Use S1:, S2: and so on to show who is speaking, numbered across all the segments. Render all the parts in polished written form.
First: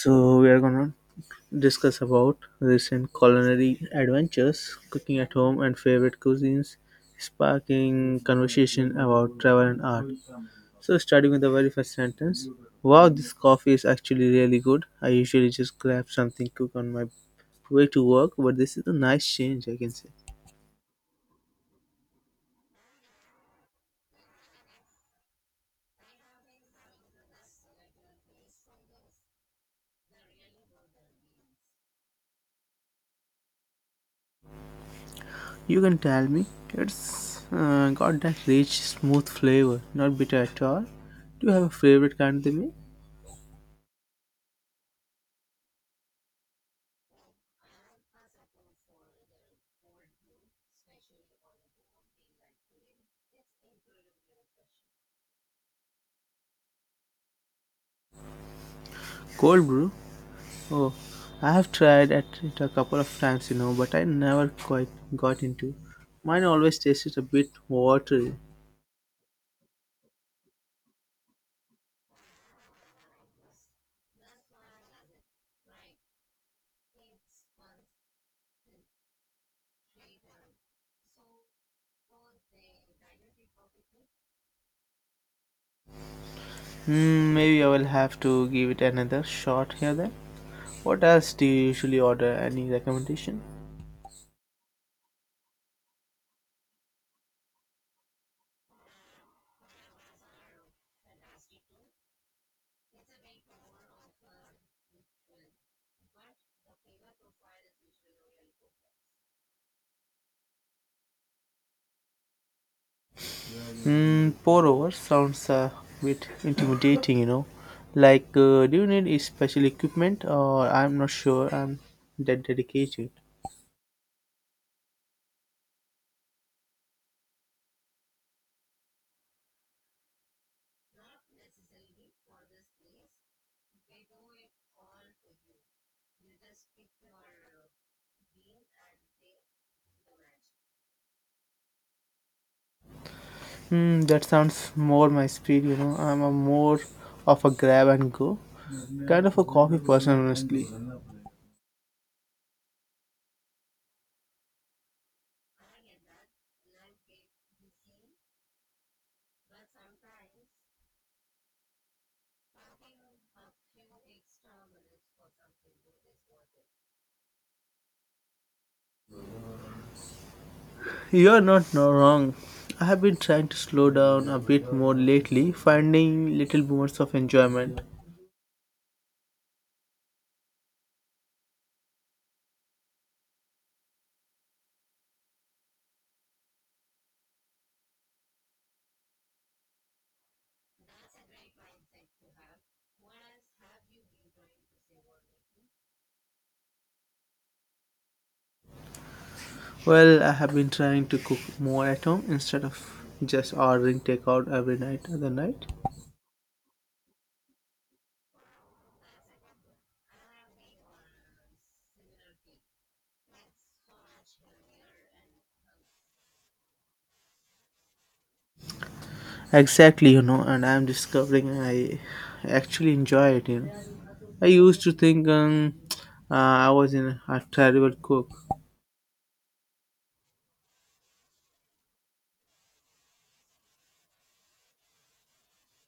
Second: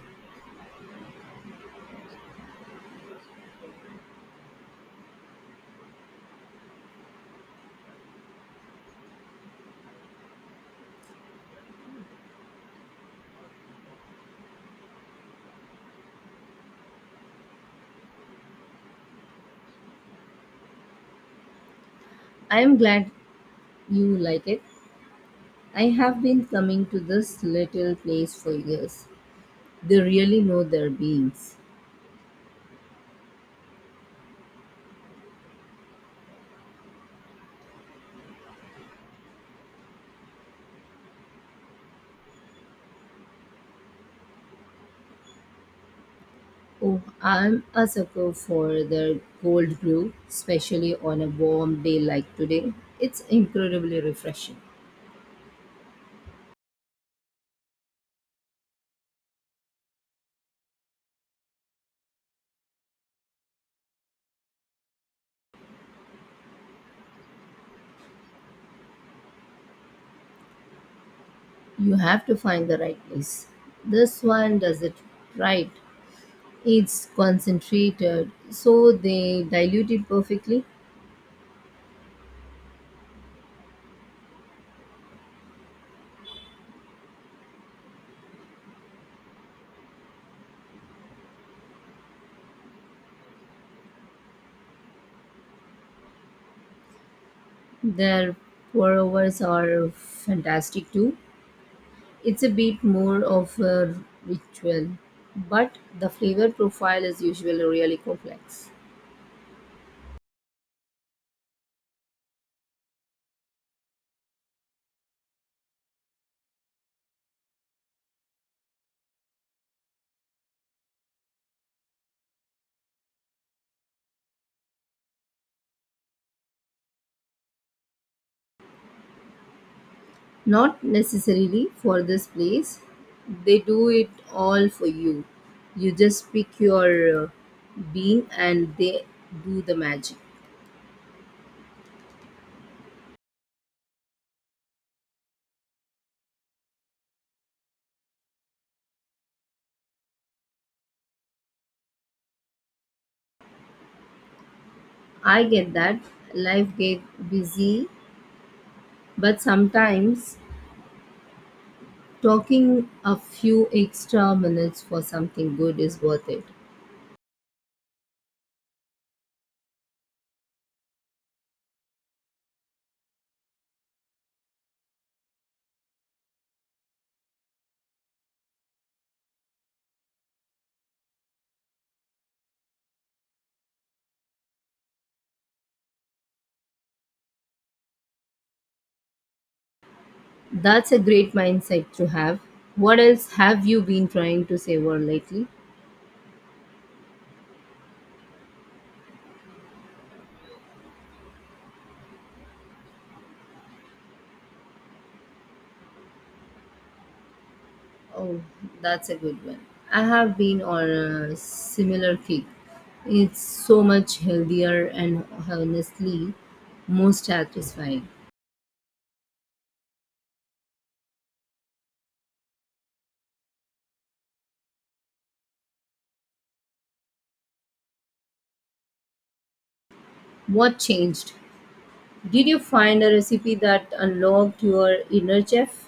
S1: So we are gonna discuss about recent culinary adventures, cooking at home, and favorite cuisines, sparking conversation about travel and art. So starting with the very first sentence, wow, this coffee is actually really good. I usually just grab something cook on my way to work, but this is a nice change, I can say.
S2: I am glad you like it. I have been coming to this little place for years. They really know their beans.
S1: You can tell me, it's got that rich, smooth flavor, not bitter at all. Do you have a favorite kind they make?
S2: Oh, I'm a sucker for their cold brew, especially on a warm day like today. It's incredibly refreshing.
S1: Cold brew. Oh, I have tried at it a couple of times, but I never quite got into. Mine always tasted a bit watery.
S2: You have to find the right place. This one does it right. It's concentrated, so they dilute it perfectly.
S1: Hmm, maybe I will have to give it another shot here then. What else do you usually order? Any recommendation?
S2: Their pour overs are fantastic too. It's a bit more of a ritual, but the flavor profile is usually really complex.
S1: Hmm, pour over sounds a bit intimidating. Like, do you need special equipment, or I'm not sure I'm that dedicated.
S2: Not necessarily for this place, they do it all for you. You just pick your bean and they do the magic.
S1: Hmm, that sounds more my speed. I'm a more of a grab and go kind of a coffee person, honestly.
S2: I get that life get busy, but sometimes talking a few extra minutes for something good is worth it.
S1: You're not no wrong. I have been trying to slow down a bit more lately, finding little moments of enjoyment.
S2: That's a great mindset to have. What else have you been trying to savor lately?
S1: Well, I have been trying to cook more at home instead of just ordering takeout every night other night.
S2: Oh, that's a good one. I have been on a similar kick. It's so much healthier and honestly more satisfying.
S1: Exactly, and I'm discovering I actually enjoy it. I used to think I was in a terrible cook.
S2: What changed? Did you find a recipe that unlocked your inner chef?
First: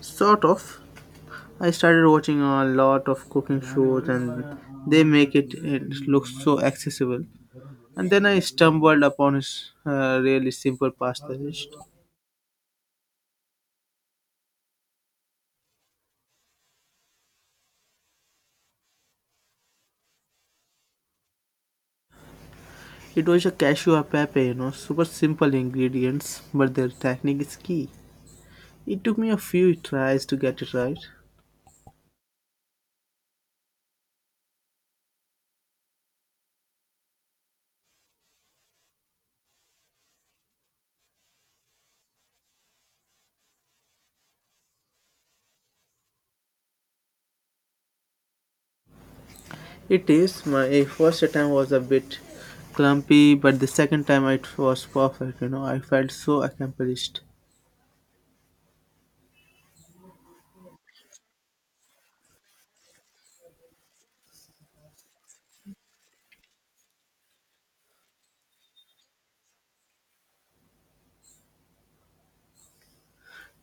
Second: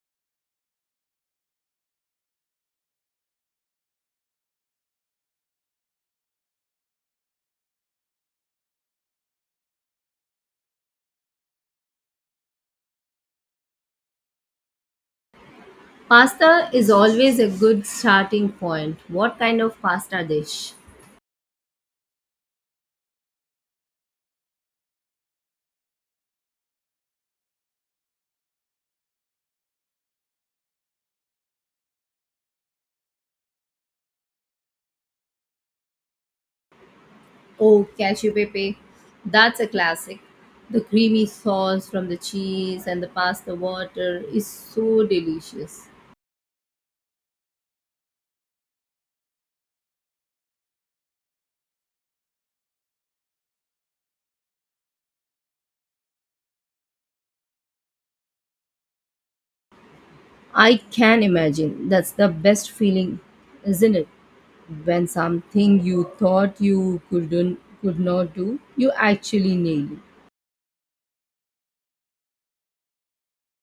S1: Sort of. I started watching a lot of cooking shows and they make it look so accessible. And then I stumbled upon his really simple pasta dish.
S2: Pasta is always a good starting point. What kind of pasta dish?
S1: It was a cashew a pepe, super simple ingredients, but their technique is key. It took me a few tries to get it right.
S2: Oh, cashew pepe. That's a classic. The creamy sauce from the cheese and the pasta water is so delicious.
S1: It is, my first attempt was a bit clumpy, but the second time it was perfect, I felt so accomplished.
S2: I can imagine. That's the best feeling, isn't it? When something you thought you could not do, you actually nail it.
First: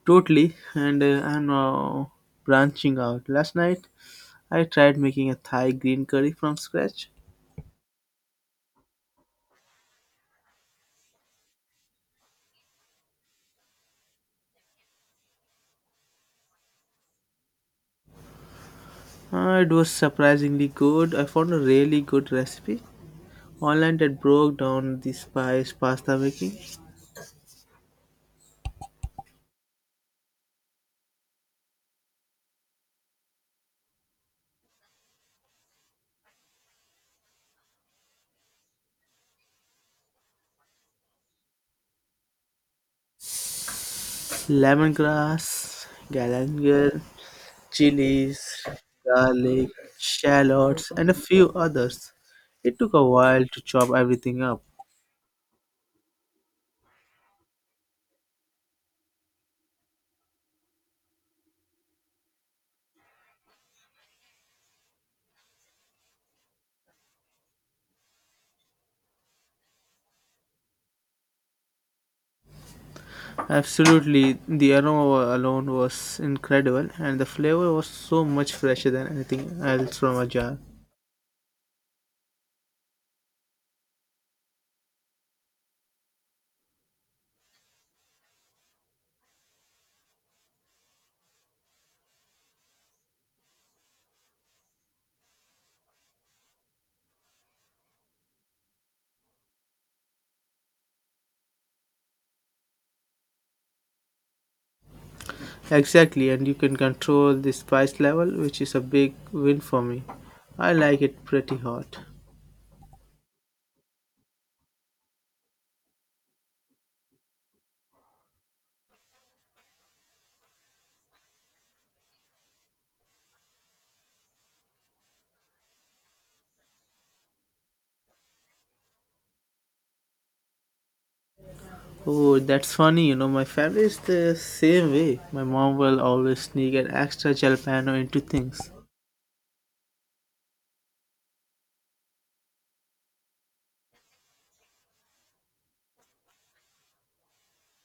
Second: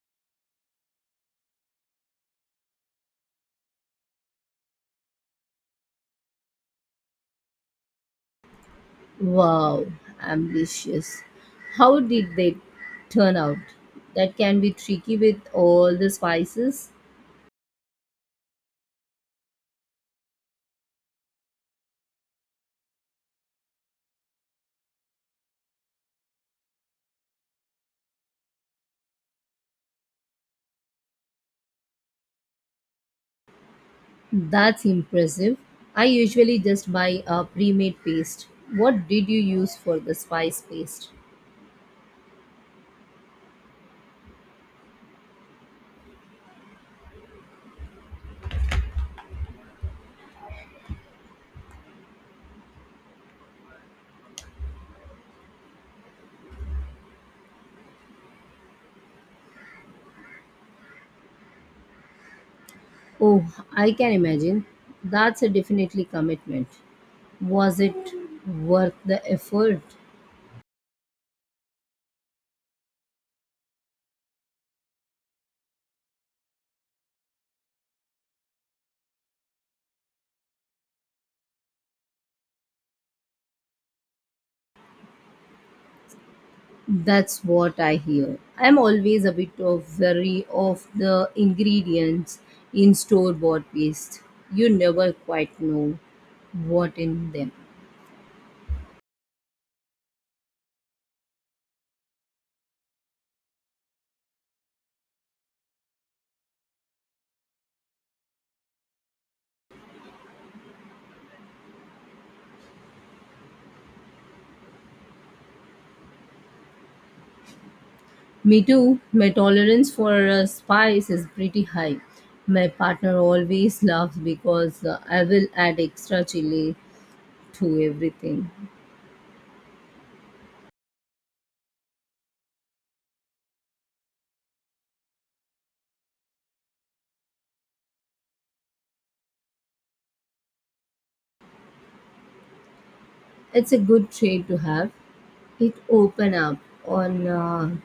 S1: Totally, and I'm now branching out. Last night, I tried making a Thai green curry from scratch.
S2: Wow, ambitious. How did they turn out? That can be tricky with all the spices.
S1: It was surprisingly good. I found a really good recipe online that broke down the spice pasta making,
S2: That's impressive. I usually just buy a pre-made paste. What did you use for the spice paste?
S1: lemongrass, galangal, chilies, garlic, shallots, and a few others. It took a while to chop everything up.
S2: Oh, I can imagine. That's a definitely commitment. Was it worth the effort?
S1: Absolutely, the aroma alone was incredible, and the flavor was so much fresher than anything else from a jar.
S2: That's what I hear. I'm always a bit of wary of the ingredients in store-bought paste. You never quite know what in them.
S1: Exactly, and you can control the spice level, which is a big win for me. I like it pretty hot.
S2: Me too. My tolerance for spice is pretty high. My partner always laughs because I will add extra chili to everything.
S1: Oh, that's funny, my family is the same way. My mom will always sneak an extra jalapeno into things.
S2: It's a good trait to have. It open up on a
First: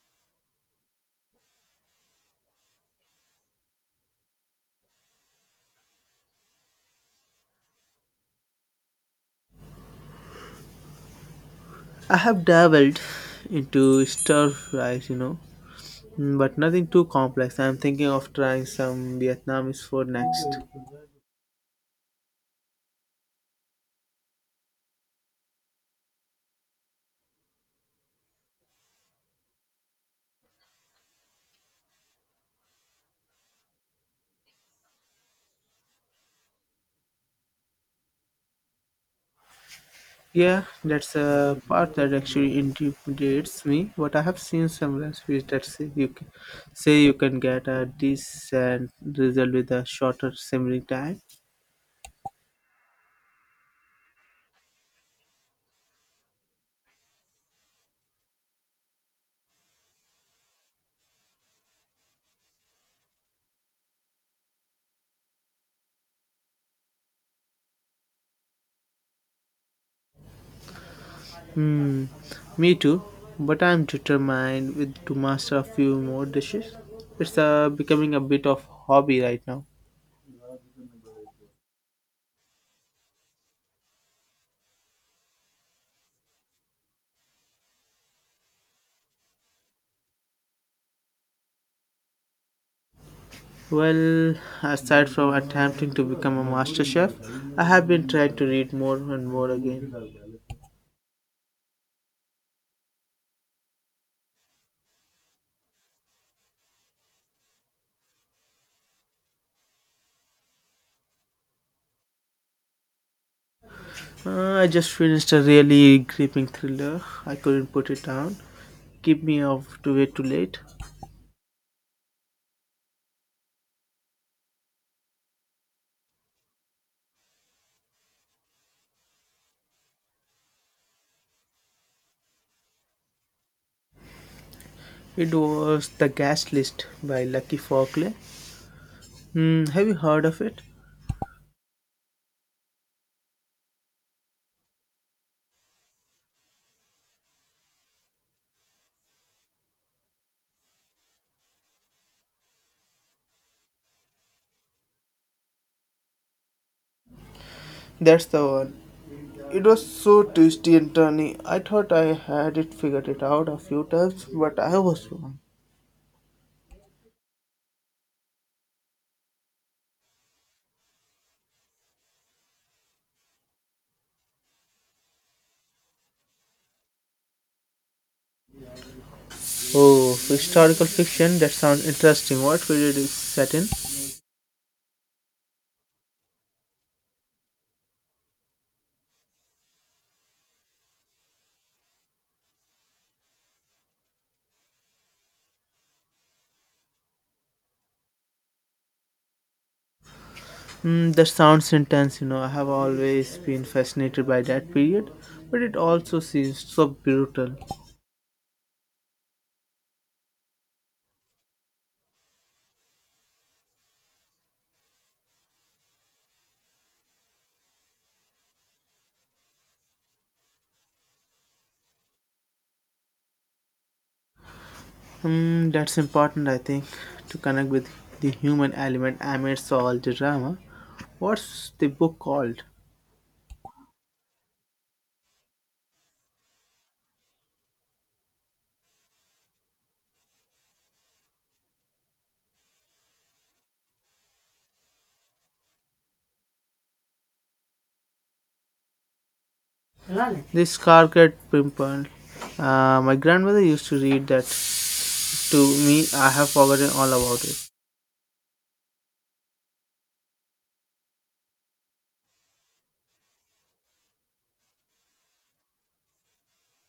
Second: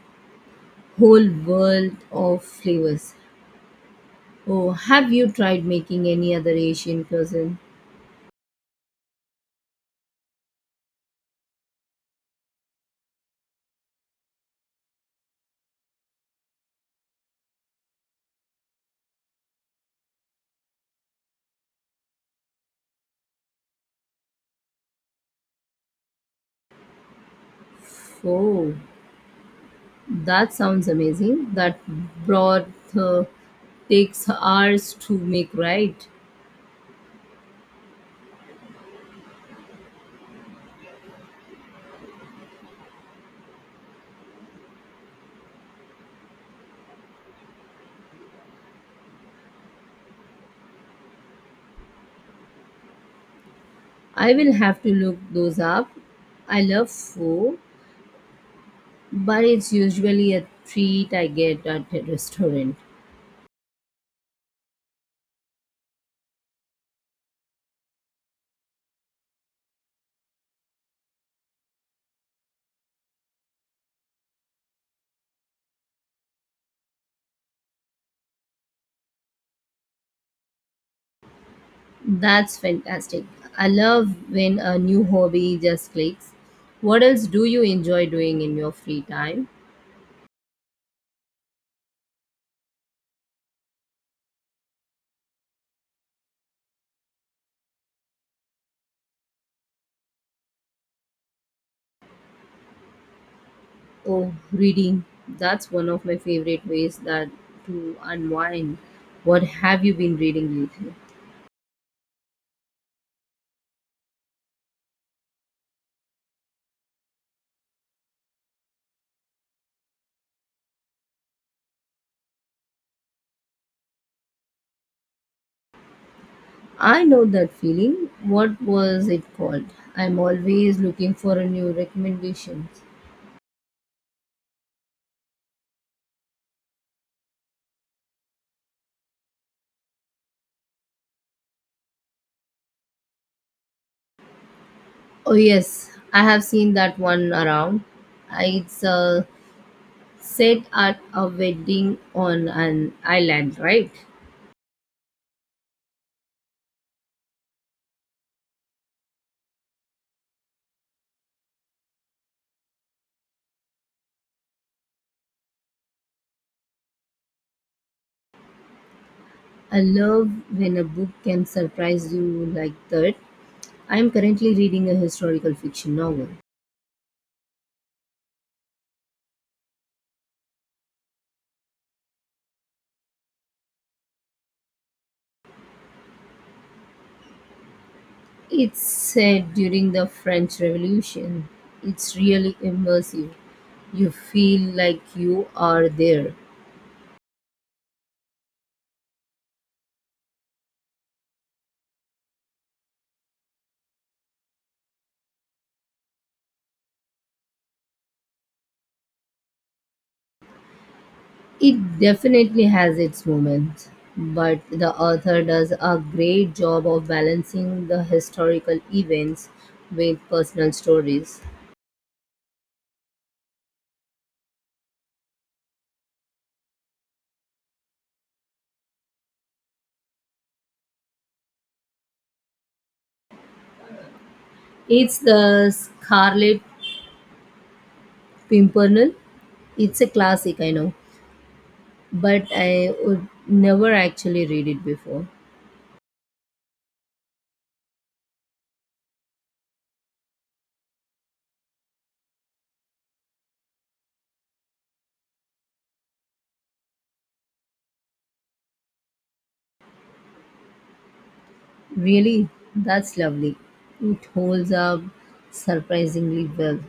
S2: whole world of flavors. Oh, have you tried making any other Asian cuisine?
S1: I have dabbled into stir fries, mm, but nothing too complex. I'm thinking of trying some Vietnamese food next.
S2: Oh, that sounds amazing. That broth uh, takes hours to make, right?
S1: Yeah, that's a part that actually intimidates me. But I have seen some recipes that say you can get a decent result with a shorter simmering time.
S2: I will have to look those up. I love pho, but it's usually a treat I get at a restaurant.
S1: Hmm, me too. But I'm determined with to master a few more dishes. It's becoming a bit of hobby right now.
S2: That's fantastic. I love when a new hobby just clicks. What else do you enjoy doing in your free time?
S1: Well, aside from attempting to become a master chef, I have been trying to read more and more again.
S2: Oh, reading. That's one of my favorite ways that to unwind. What have you been reading lately?
S1: I just finished a really gripping thriller. I couldn't put it down. Keep me off to way too late.
S2: I know that feeling. What was it called? I'm always looking for a new recommendation.
S1: It was The Gas List by Lucky Falkley. Hmm, have you heard of it?
S2: Oh yes, I have seen that one around. It's set at a wedding on an island, right?
S1: That's the one. It was so twisty and turny. I thought I had it figured it out a few times, but I was wrong.
S2: I love when a book can surprise you like that. I am currently reading a historical fiction novel.
S1: Oh, historical fiction. That sounds interesting. What period is set in?
S2: It's set during the French Revolution. It's really immersive. You feel like you are there.
S1: Mm, that sounds intense, I have always been fascinated by that period, but it also seems so brutal.
S2: It definitely has its moments, but the author does a great job of balancing the historical events with personal stories.
S1: Hmm, that's important, I think, to connect with the human element amidst all the drama. What's the book called?
S2: It's the Scarlet Pimpernel. It's a classic, I know, but I would never actually read it before.
S1: The Scarlet Pimpernel. My grandmother used to read that to me. I have forgotten all about it.
S2: Really, that's lovely. It holds up surprisingly well.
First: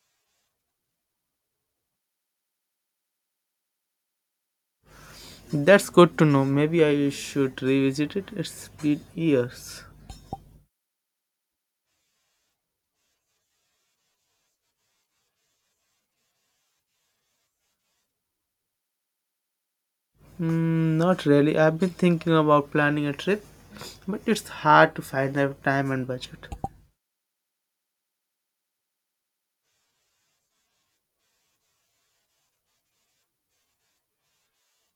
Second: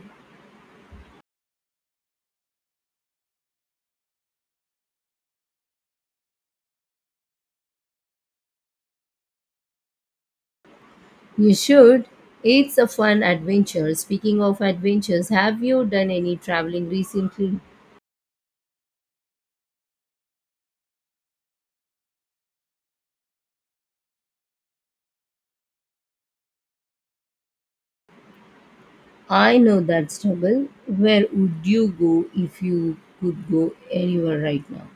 S1: That's good to know. Maybe I should revisit it. It's been years.
S2: You should. It's a fun adventure. Speaking of adventures, have you done any traveling recently?
S1: Mm, not really. I've been thinking about planning a trip, but it's hard to find the time and budget.
S2: I know that's trouble. Where would you go if you could go anywhere right now?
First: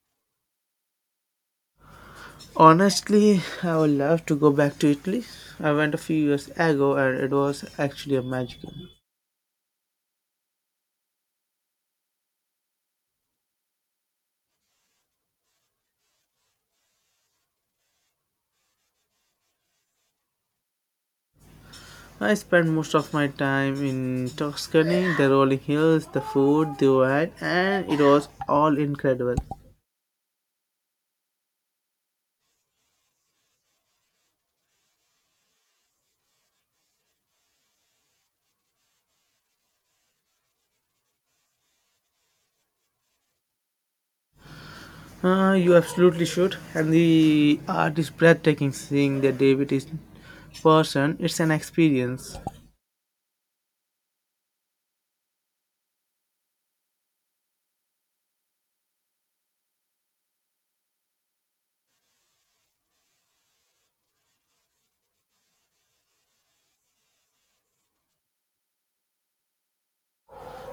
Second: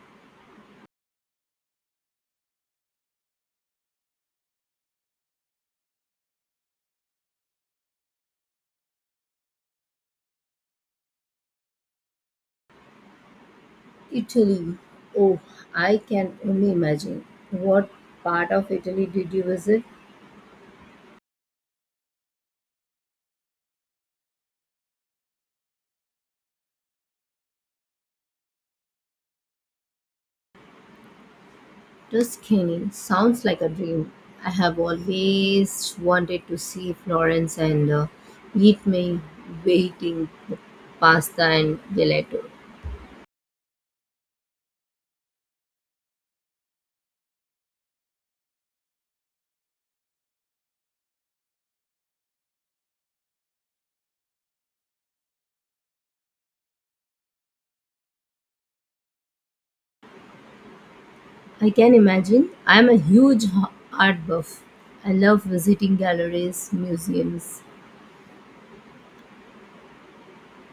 S1: Honestly, I would love to go back to Italy. I went a few years ago and it was actually a magical.
S2: Italy. Oh, I can only imagine. What part of Italy did you visit?
S1: I spent most of my time in Tuscany, the rolling hills, the food, the wine, and it was all incredible.
S2: Tuscany. Sounds like a dream. I have always wanted to see Florence and eat my waiting pasta and gelato.
S1: You absolutely should. And the art is breathtaking seeing the David is person. It's an experience.
S2: I can imagine. I am a huge art buff. I love visiting galleries, museums.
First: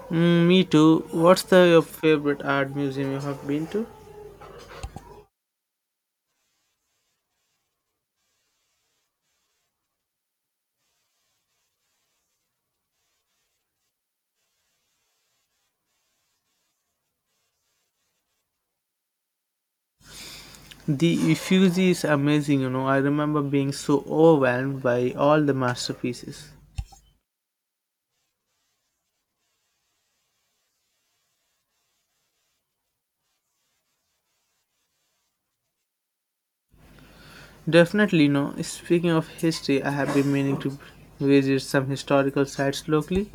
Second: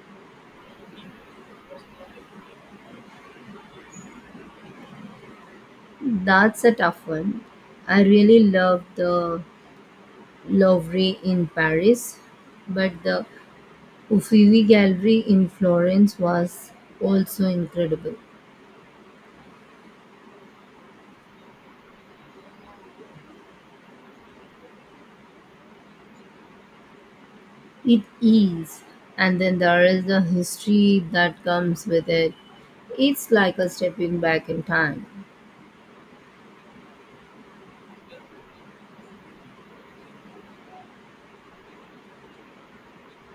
S1: Mm, me too. What's the your favorite art museum you have been to?
S2: That's a tough one. I really love the Louvre in Paris, but the Uffizi Gallery in Florence was also incredible.
S1: The Uffizi is amazing. I remember being so overwhelmed by all the masterpieces.
S2: It is, and then there is the history that comes with it. It's like a stepping back in time.
S1: Definitely, no. Speaking of history, I have been meaning to visit some historical sites locally.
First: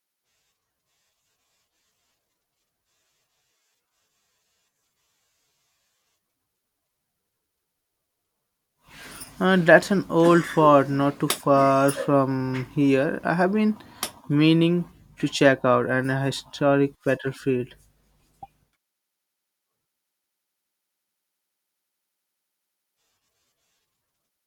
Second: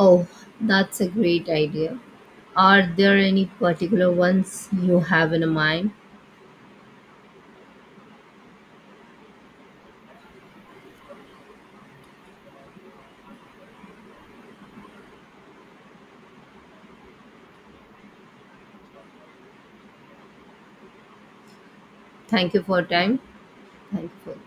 S2: Oh, that's a great idea. Are there any particular ones you have in mind?
S1: That's an old fort not too far from here. I have been meaning to check out an historic battlefield.
S2: Thank you for your time. Thank you for